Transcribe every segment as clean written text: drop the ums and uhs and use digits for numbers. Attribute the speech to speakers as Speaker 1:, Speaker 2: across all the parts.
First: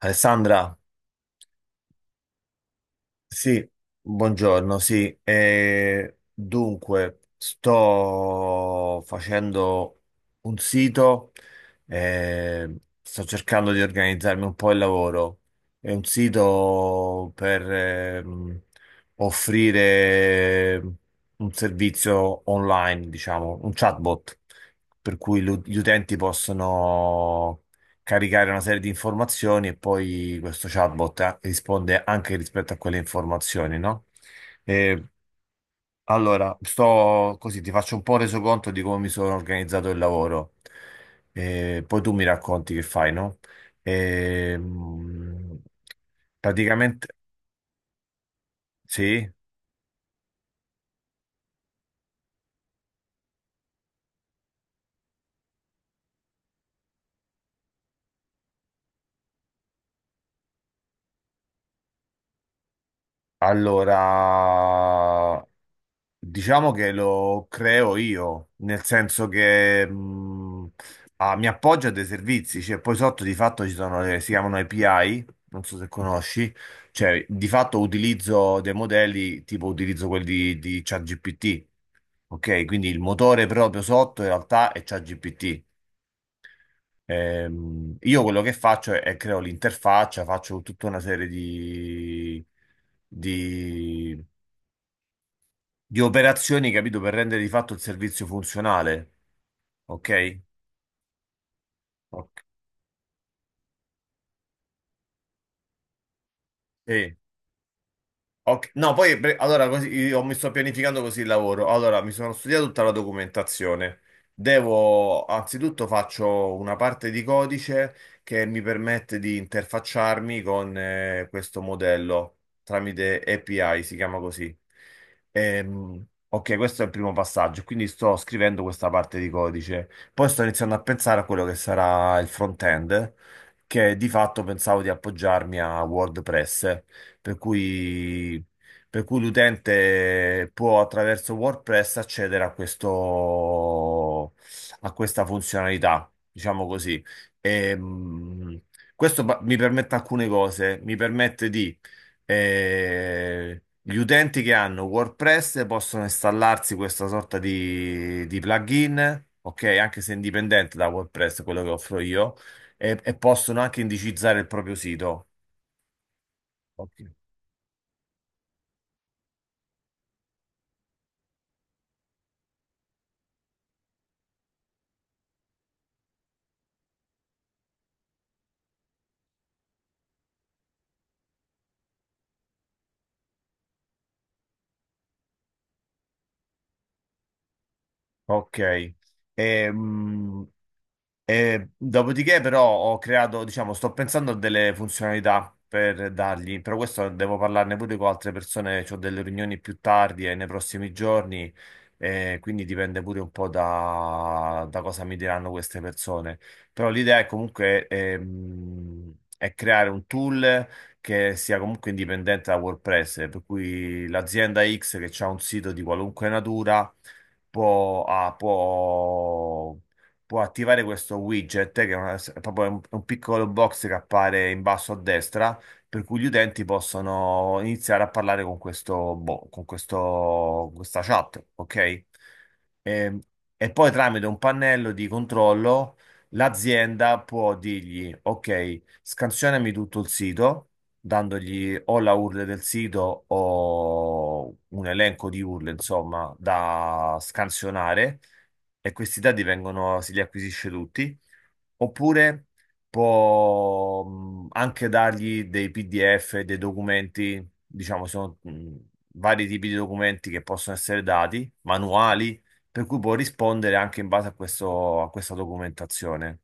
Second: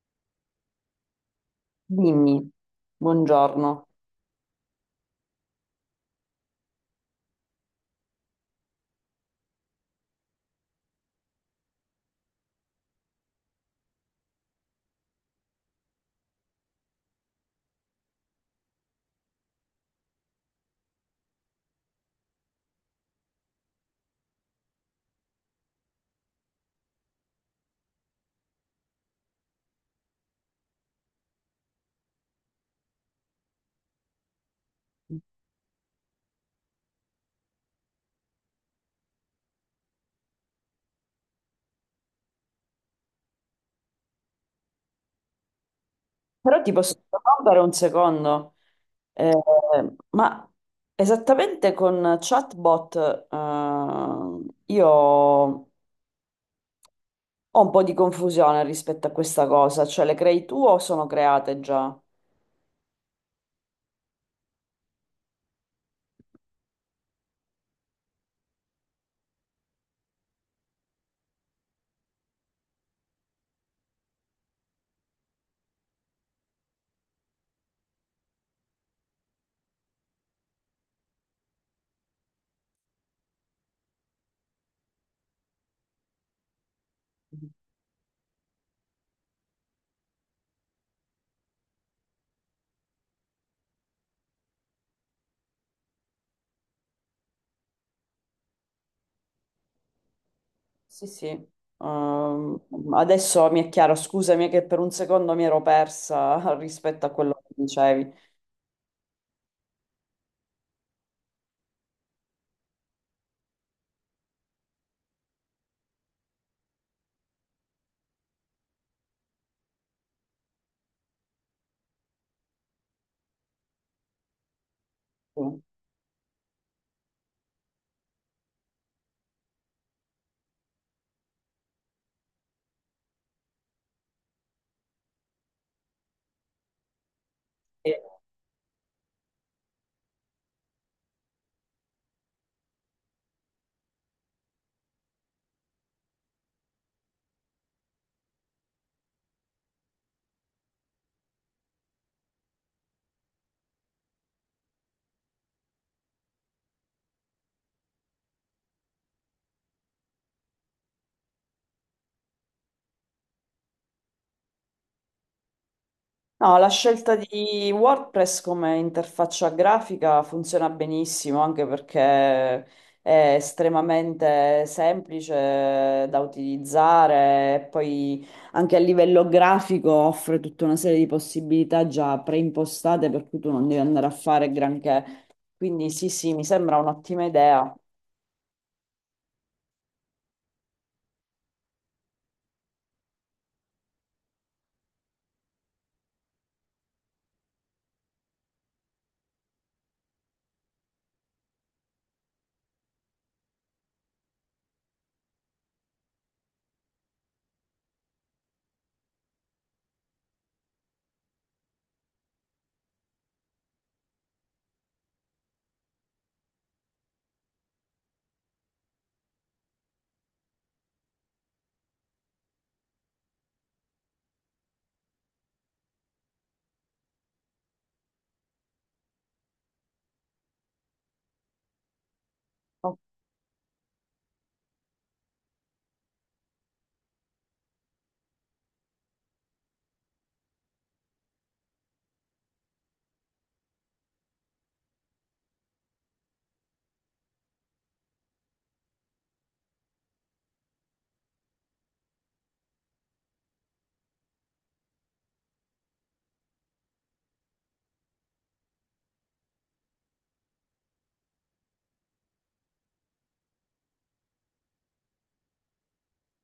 Speaker 1: Alessandra,
Speaker 2: Dimmi,
Speaker 1: sì,
Speaker 2: buongiorno.
Speaker 1: buongiorno, sì. Dunque, sto facendo un sito, eh, sto cercando di organizzarmi un po' il lavoro. È un sito per offrire un servizio online, diciamo, un chatbot, per cui gli utenti possono caricare una serie di informazioni e poi questo chatbot risponde anche rispetto a quelle informazioni, no? Eh, allora, sto così, ti faccio un po' resoconto di come mi sono organizzato il lavoro. Poi tu mi racconti che fai, no? Ehm,
Speaker 2: Però ti posso
Speaker 1: praticamente,
Speaker 2: interrompere un secondo.
Speaker 1: sì.
Speaker 2: Eh, ma esattamente con chatbot, io ho un po' di confusione rispetto a questa cosa, cioè le crei tu o sono create già?
Speaker 1: Allora, diciamo che lo creo io, nel senso che mi appoggio a dei servizi, cioè poi sotto di fatto ci sono le, si chiamano API, non so se conosci, cioè di fatto utilizzo dei modelli, tipo utilizzo quelli di ChatGPT, ok? Quindi il motore proprio sotto in realtà è ChatGPT. Io quello che faccio è creo l'interfaccia, faccio tutta una serie di operazioni, capito, per rendere di fatto il servizio funzionale. Ok?
Speaker 2: Sì, sì.
Speaker 1: Ok.
Speaker 2: Ehm, Adesso mi è chiaro, scusami che per un secondo mi ero persa rispetto a
Speaker 1: Sì.
Speaker 2: quello che dicevi.
Speaker 1: Ok. No, allora così, io mi sto pianificando così il lavoro. Allora, mi sono studiato tutta la documentazione. Devo, anzitutto faccio una parte di codice che mi permette di interfacciarmi con questo modello tramite API, si chiama così. Ok, questo è il primo passaggio, quindi sto scrivendo questa parte di codice. Poi sto iniziando a pensare a quello che sarà il front-end, che di fatto pensavo di appoggiarmi a WordPress, per
Speaker 2: Sì.
Speaker 1: cui, per cui l'utente può attraverso WordPress accedere a questo, a questa funzionalità, diciamo così. E, questo mi permette alcune cose, mi permette di... eh, gli utenti che hanno WordPress possono installarsi questa sorta di plugin, ok? Anche se indipendente da WordPress, quello che offro io, e possono anche indicizzare il proprio sito.
Speaker 2: No, la
Speaker 1: Ok.
Speaker 2: scelta di WordPress come interfaccia grafica funziona benissimo anche perché è estremamente semplice da utilizzare e poi anche a livello grafico offre tutta una serie di possibilità già preimpostate per cui tu non devi andare a fare granché. Quindi sì, sì, mi sembra un'ottima idea.
Speaker 1: Ok. Ehm, e dopodiché, però, ho creato, diciamo, sto pensando a delle funzionalità per dargli, però questo devo parlarne pure con altre persone, ho delle riunioni più tardi e nei prossimi giorni, e quindi dipende pure un po' da, da cosa mi diranno queste persone. Però l'idea è comunque è creare un tool che sia comunque indipendente da WordPress, per cui l'azienda X che ha un sito di qualunque natura può attivare questo widget, che è, è proprio un piccolo box che appare in basso a destra, per cui gli utenti possono iniziare a parlare con questo, con questo, questa chat, ok? E, e poi tramite un pannello di controllo l'azienda può dirgli, ok, scansionami tutto il sito, dandogli o la URL del sito o un elenco di URL, insomma, da scansionare e questi dati vengono, si li acquisisce tutti, oppure può anche dargli dei PDF, dei documenti, diciamo, sono vari tipi di documenti che possono essere dati, manuali, per cui può rispondere anche in base a questo, a questa documentazione,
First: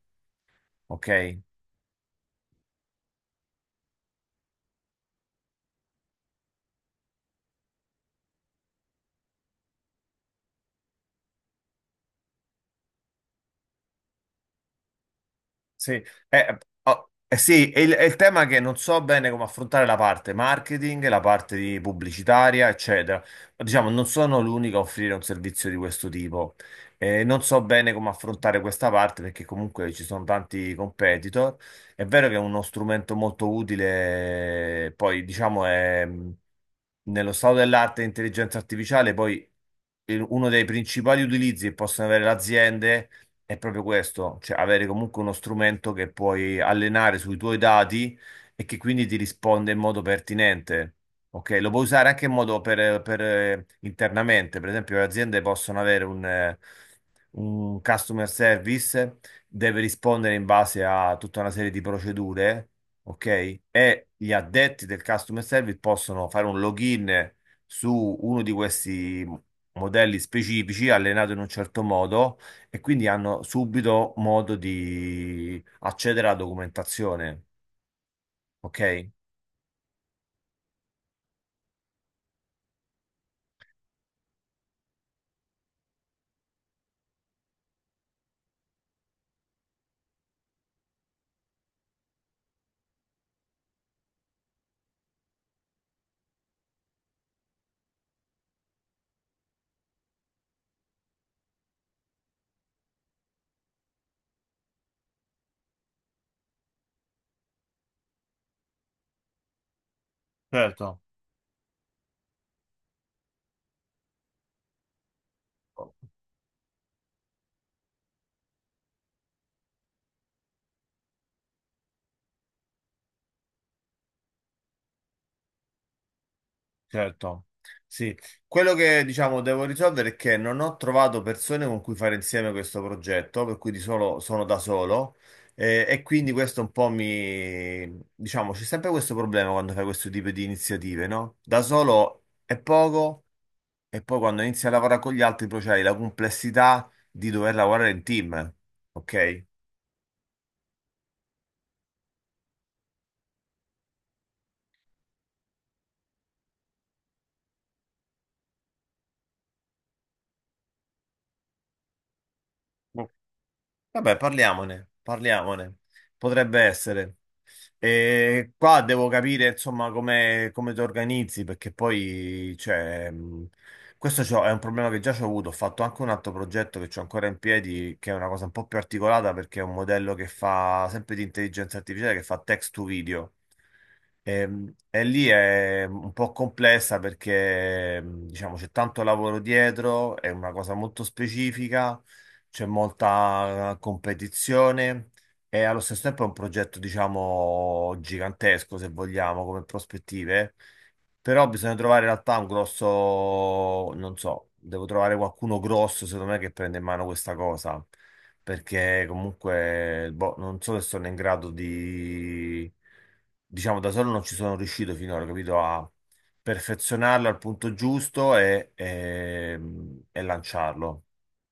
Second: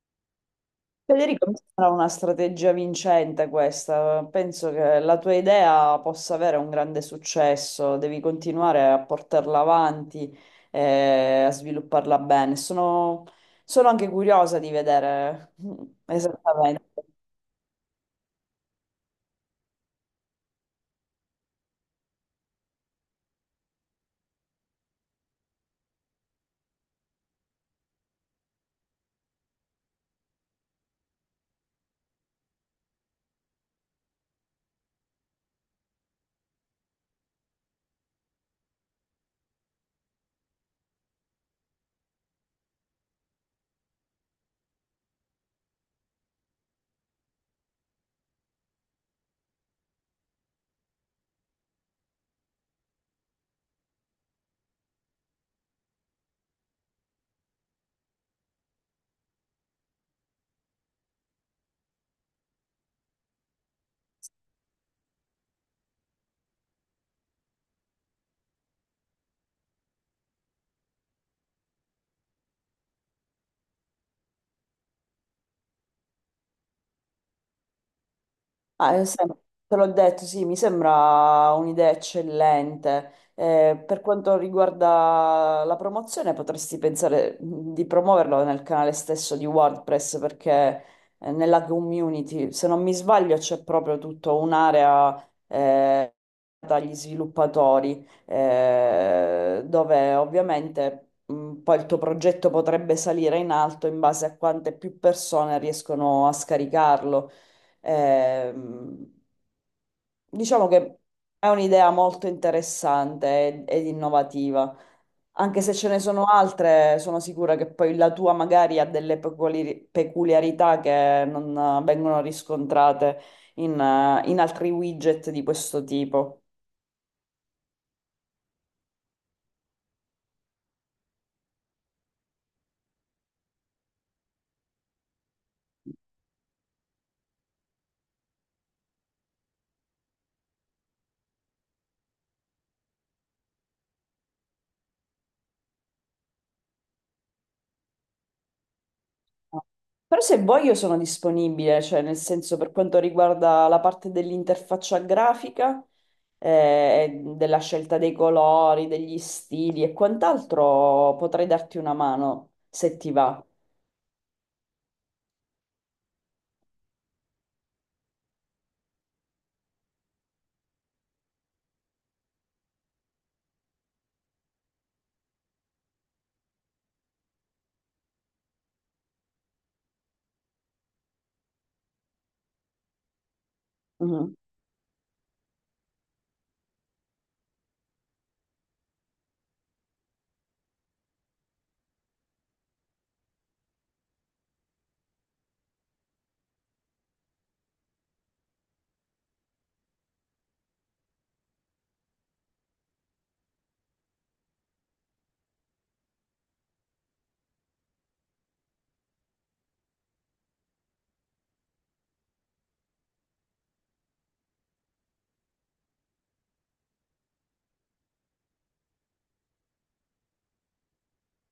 Speaker 1: ok?
Speaker 2: Federico, mi sembra una strategia vincente questa. Penso che la tua idea possa avere un grande successo. Devi continuare a portarla avanti e a svilupparla bene. Sono, sono anche curiosa di vedere,
Speaker 1: Sì,
Speaker 2: esattamente.
Speaker 1: oh, eh sì, è il tema che non so bene come affrontare la parte marketing, la parte di pubblicitaria, eccetera. Ma, diciamo, non sono l'unico a offrire un servizio di questo tipo. Non so bene come affrontare questa parte perché comunque ci sono tanti competitor. È vero che è uno strumento molto utile, poi diciamo è nello stato dell'arte e intelligenza artificiale, poi uno dei principali utilizzi che possono avere le aziende è proprio questo, cioè avere comunque uno strumento che puoi allenare sui tuoi dati e che quindi ti risponde in modo pertinente. Ok, lo puoi usare anche in modo internamente, per esempio le aziende possono avere un customer service, deve rispondere in base a tutta una serie di procedure, ok? E gli addetti del customer service possono fare un login su uno di questi modelli specifici, allenato in un certo modo e quindi hanno subito modo di accedere alla documentazione,
Speaker 2: Ah, eh,
Speaker 1: ok?
Speaker 2: sem- Te l'ho detto, sì, mi sembra un'idea eccellente. Per quanto riguarda la promozione, potresti pensare, di promuoverlo nel canale stesso di WordPress, perché nella community, se non mi sbaglio, c'è proprio tutta un'area, dagli sviluppatori, dove ovviamente, poi il tuo progetto potrebbe salire in alto in base a quante più persone riescono a scaricarlo. Ehm, diciamo che
Speaker 1: Certo,
Speaker 2: è un'idea molto interessante ed innovativa, anche se ce ne sono altre, sono sicura che poi la tua magari ha delle peculiarità che non vengono riscontrate in in altri widget di questo tipo.
Speaker 1: certo. Sì, quello che diciamo devo risolvere è che non ho trovato persone con cui fare insieme questo progetto, per cui di solo sono da solo e quindi questo un po' mi diciamo c'è sempre questo problema quando fai questo tipo di iniziative, no? Da solo è poco e poi quando inizi a lavorare con gli altri poi c'hai la complessità di dover lavorare in team, ok?
Speaker 2: Però se vuoi io sono disponibile, cioè nel senso per quanto riguarda la parte dell'interfaccia grafica, della scelta dei colori, degli stili e quant'altro, potrei darti una mano se ti va.
Speaker 1: Vabbè, parliamone, parliamone. Potrebbe essere. E qua devo capire, insomma, come, come ti organizzi, perché poi, cioè, questo è un problema che già ho avuto. Ho fatto anche un altro progetto che ho ancora in piedi, che è una cosa un po' più articolata, perché è un modello che fa sempre di intelligenza artificiale, che fa text to video.
Speaker 2: Mhm.
Speaker 1: E lì è un po' complessa perché diciamo c'è tanto lavoro dietro, è una cosa molto specifica, c'è molta competizione e allo stesso tempo è un progetto diciamo gigantesco se vogliamo come prospettive, però bisogna trovare in realtà un grosso, non so, devo trovare qualcuno grosso secondo me che prenda in mano questa cosa perché comunque boh, non so se sono in grado di, diciamo, da solo non ci sono riuscito finora, capito? A perfezionarlo al punto giusto e lanciarlo.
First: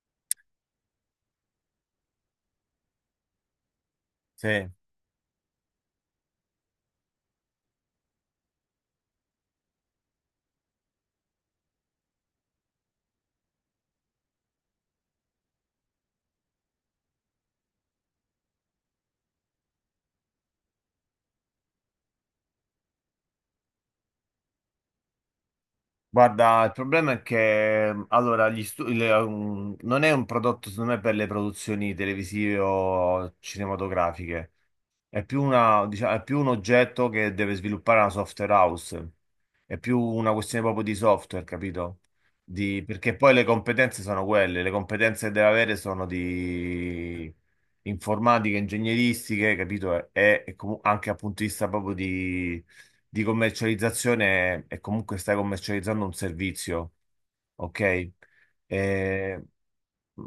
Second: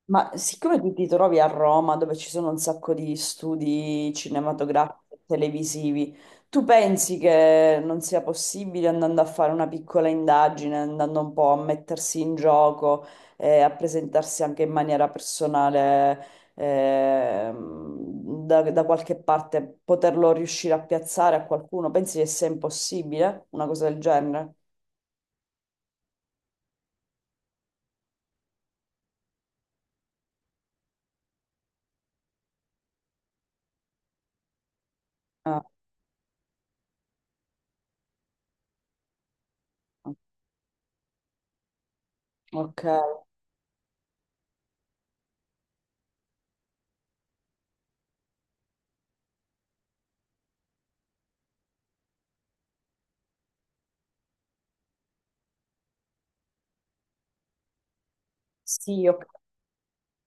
Speaker 2: Ma siccome tu ti trovi a Roma, dove ci sono un sacco di studi
Speaker 1: Sì.
Speaker 2: cinematografici e televisivi, tu pensi che non sia possibile andando a fare una piccola indagine, andando un po' a mettersi in gioco e a presentarsi anche in maniera personale, da qualche parte, poterlo riuscire a piazzare a qualcuno? Pensi che sia impossibile una cosa del genere?
Speaker 1: Guarda, il problema è che allora, gli stu- le- um, non è un prodotto, secondo me, per le produzioni televisive o cinematografiche. È più
Speaker 2: Ah,
Speaker 1: una, diciamo, è più un oggetto che deve sviluppare una software house. È più una questione proprio di software, capito?
Speaker 2: ok.
Speaker 1: Perché poi le competenze sono quelle, le competenze che deve avere sono di informatiche, ingegneristiche, capito? E, anche dal punto di vista proprio di commercializzazione, e comunque stai commercializzando un servizio, ok?
Speaker 2: Sì, ok.
Speaker 1: Eh, mh,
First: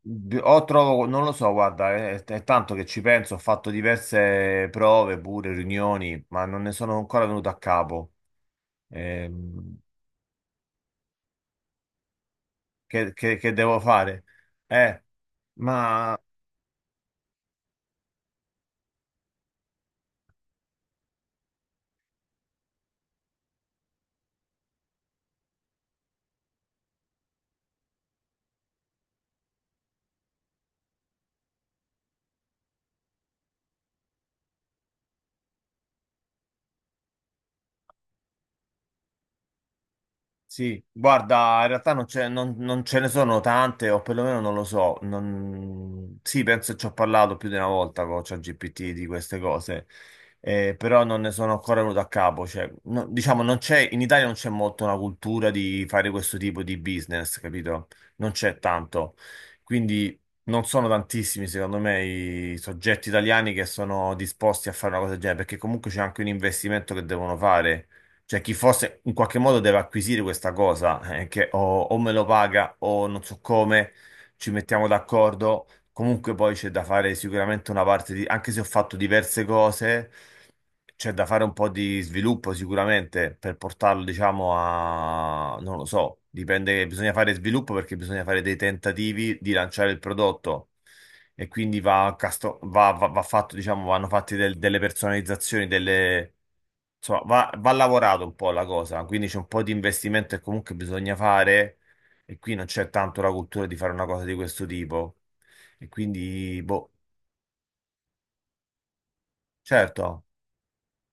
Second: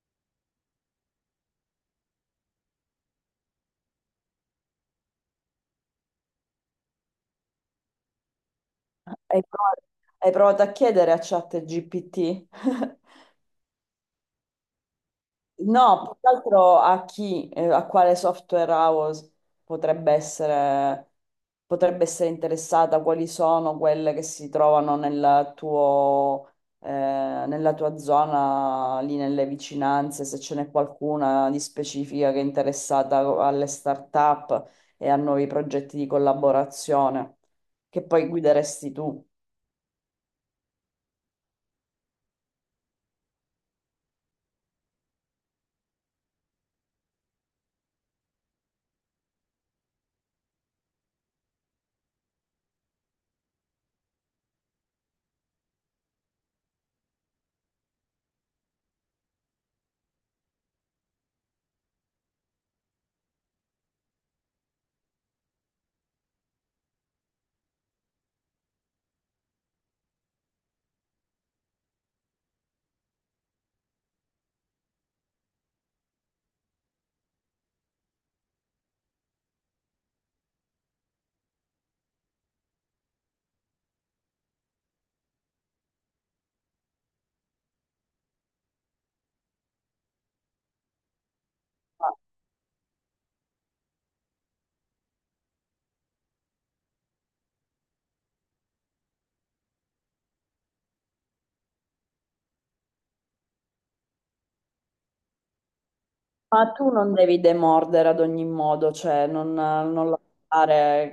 Speaker 1: o trovo, non lo so, guarda, è tanto che ci penso, ho fatto diverse prove, pure riunioni, ma non ne sono ancora venuto a capo.
Speaker 2: Hai
Speaker 1: Ehm,
Speaker 2: provato, hai provato a chiedere a ChatGPT?
Speaker 1: che, che devo fare? Eh,
Speaker 2: No, più
Speaker 1: ma
Speaker 2: che altro a chi, a quale software house potrebbe essere, potrebbe essere interessata, quali sono quelle che si trovano nel tuo, nella tua zona, lì nelle vicinanze, se ce n'è qualcuna di specifica che è interessata alle start-up e a nuovi progetti di collaborazione, che poi guideresti tu.
Speaker 1: sì, guarda, in realtà non, non ce ne sono tante, o perlomeno non lo so. Sì, penso che ci ho parlato più di una volta con ChatGPT di queste cose, però non ne sono ancora venuto a capo. Cioè, diciamo, non c'è, in Italia non c'è molto una cultura di fare questo tipo di business, capito? Non c'è tanto. Quindi non sono tantissimi, secondo me, i soggetti italiani che sono disposti a fare una cosa del genere, perché comunque c'è anche un investimento che devono fare, cioè, chi fosse in qualche modo deve acquisire questa cosa, che o me lo paga o non so come, ci mettiamo d'accordo. Comunque poi c'è da fare sicuramente una parte di, anche se ho fatto diverse cose. C'è da fare un po' di sviluppo sicuramente per portarlo, diciamo, a... non lo so, dipende, bisogna fare sviluppo perché bisogna fare dei tentativi di lanciare il prodotto e quindi va, casto- va, va- va fatto, diciamo, vanno fatte delle personalizzazioni, delle... insomma, va, va lavorato un po' la cosa, quindi c'è un po' di investimento che comunque bisogna fare e qui non c'è tanto la cultura di fare una cosa di questo tipo e quindi,
Speaker 2: Ma tu
Speaker 1: boh,
Speaker 2: non devi demordere ad ogni modo, cioè non, non
Speaker 1: certo.
Speaker 2: lasciare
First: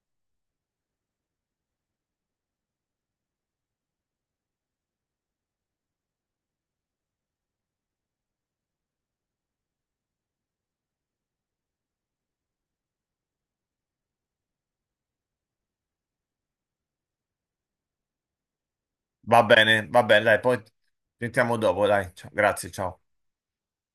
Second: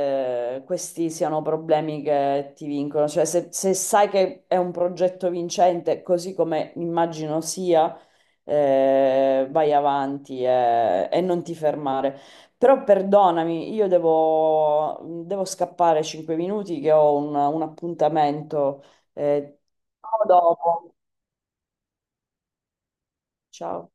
Speaker 2: che questi siano problemi che ti vincono. Cioè, se, se sai che è un progetto vincente, così come immagino sia, vai avanti e non ti fermare. Però perdonami, io devo, devo scappare 5 minuti che ho un appuntamento. Eh,
Speaker 1: Va bene,
Speaker 2: ciao
Speaker 1: dai, poi
Speaker 2: dopo.
Speaker 1: sentiamo dopo, dai. Ciao, grazie, ciao.
Speaker 2: Ciao.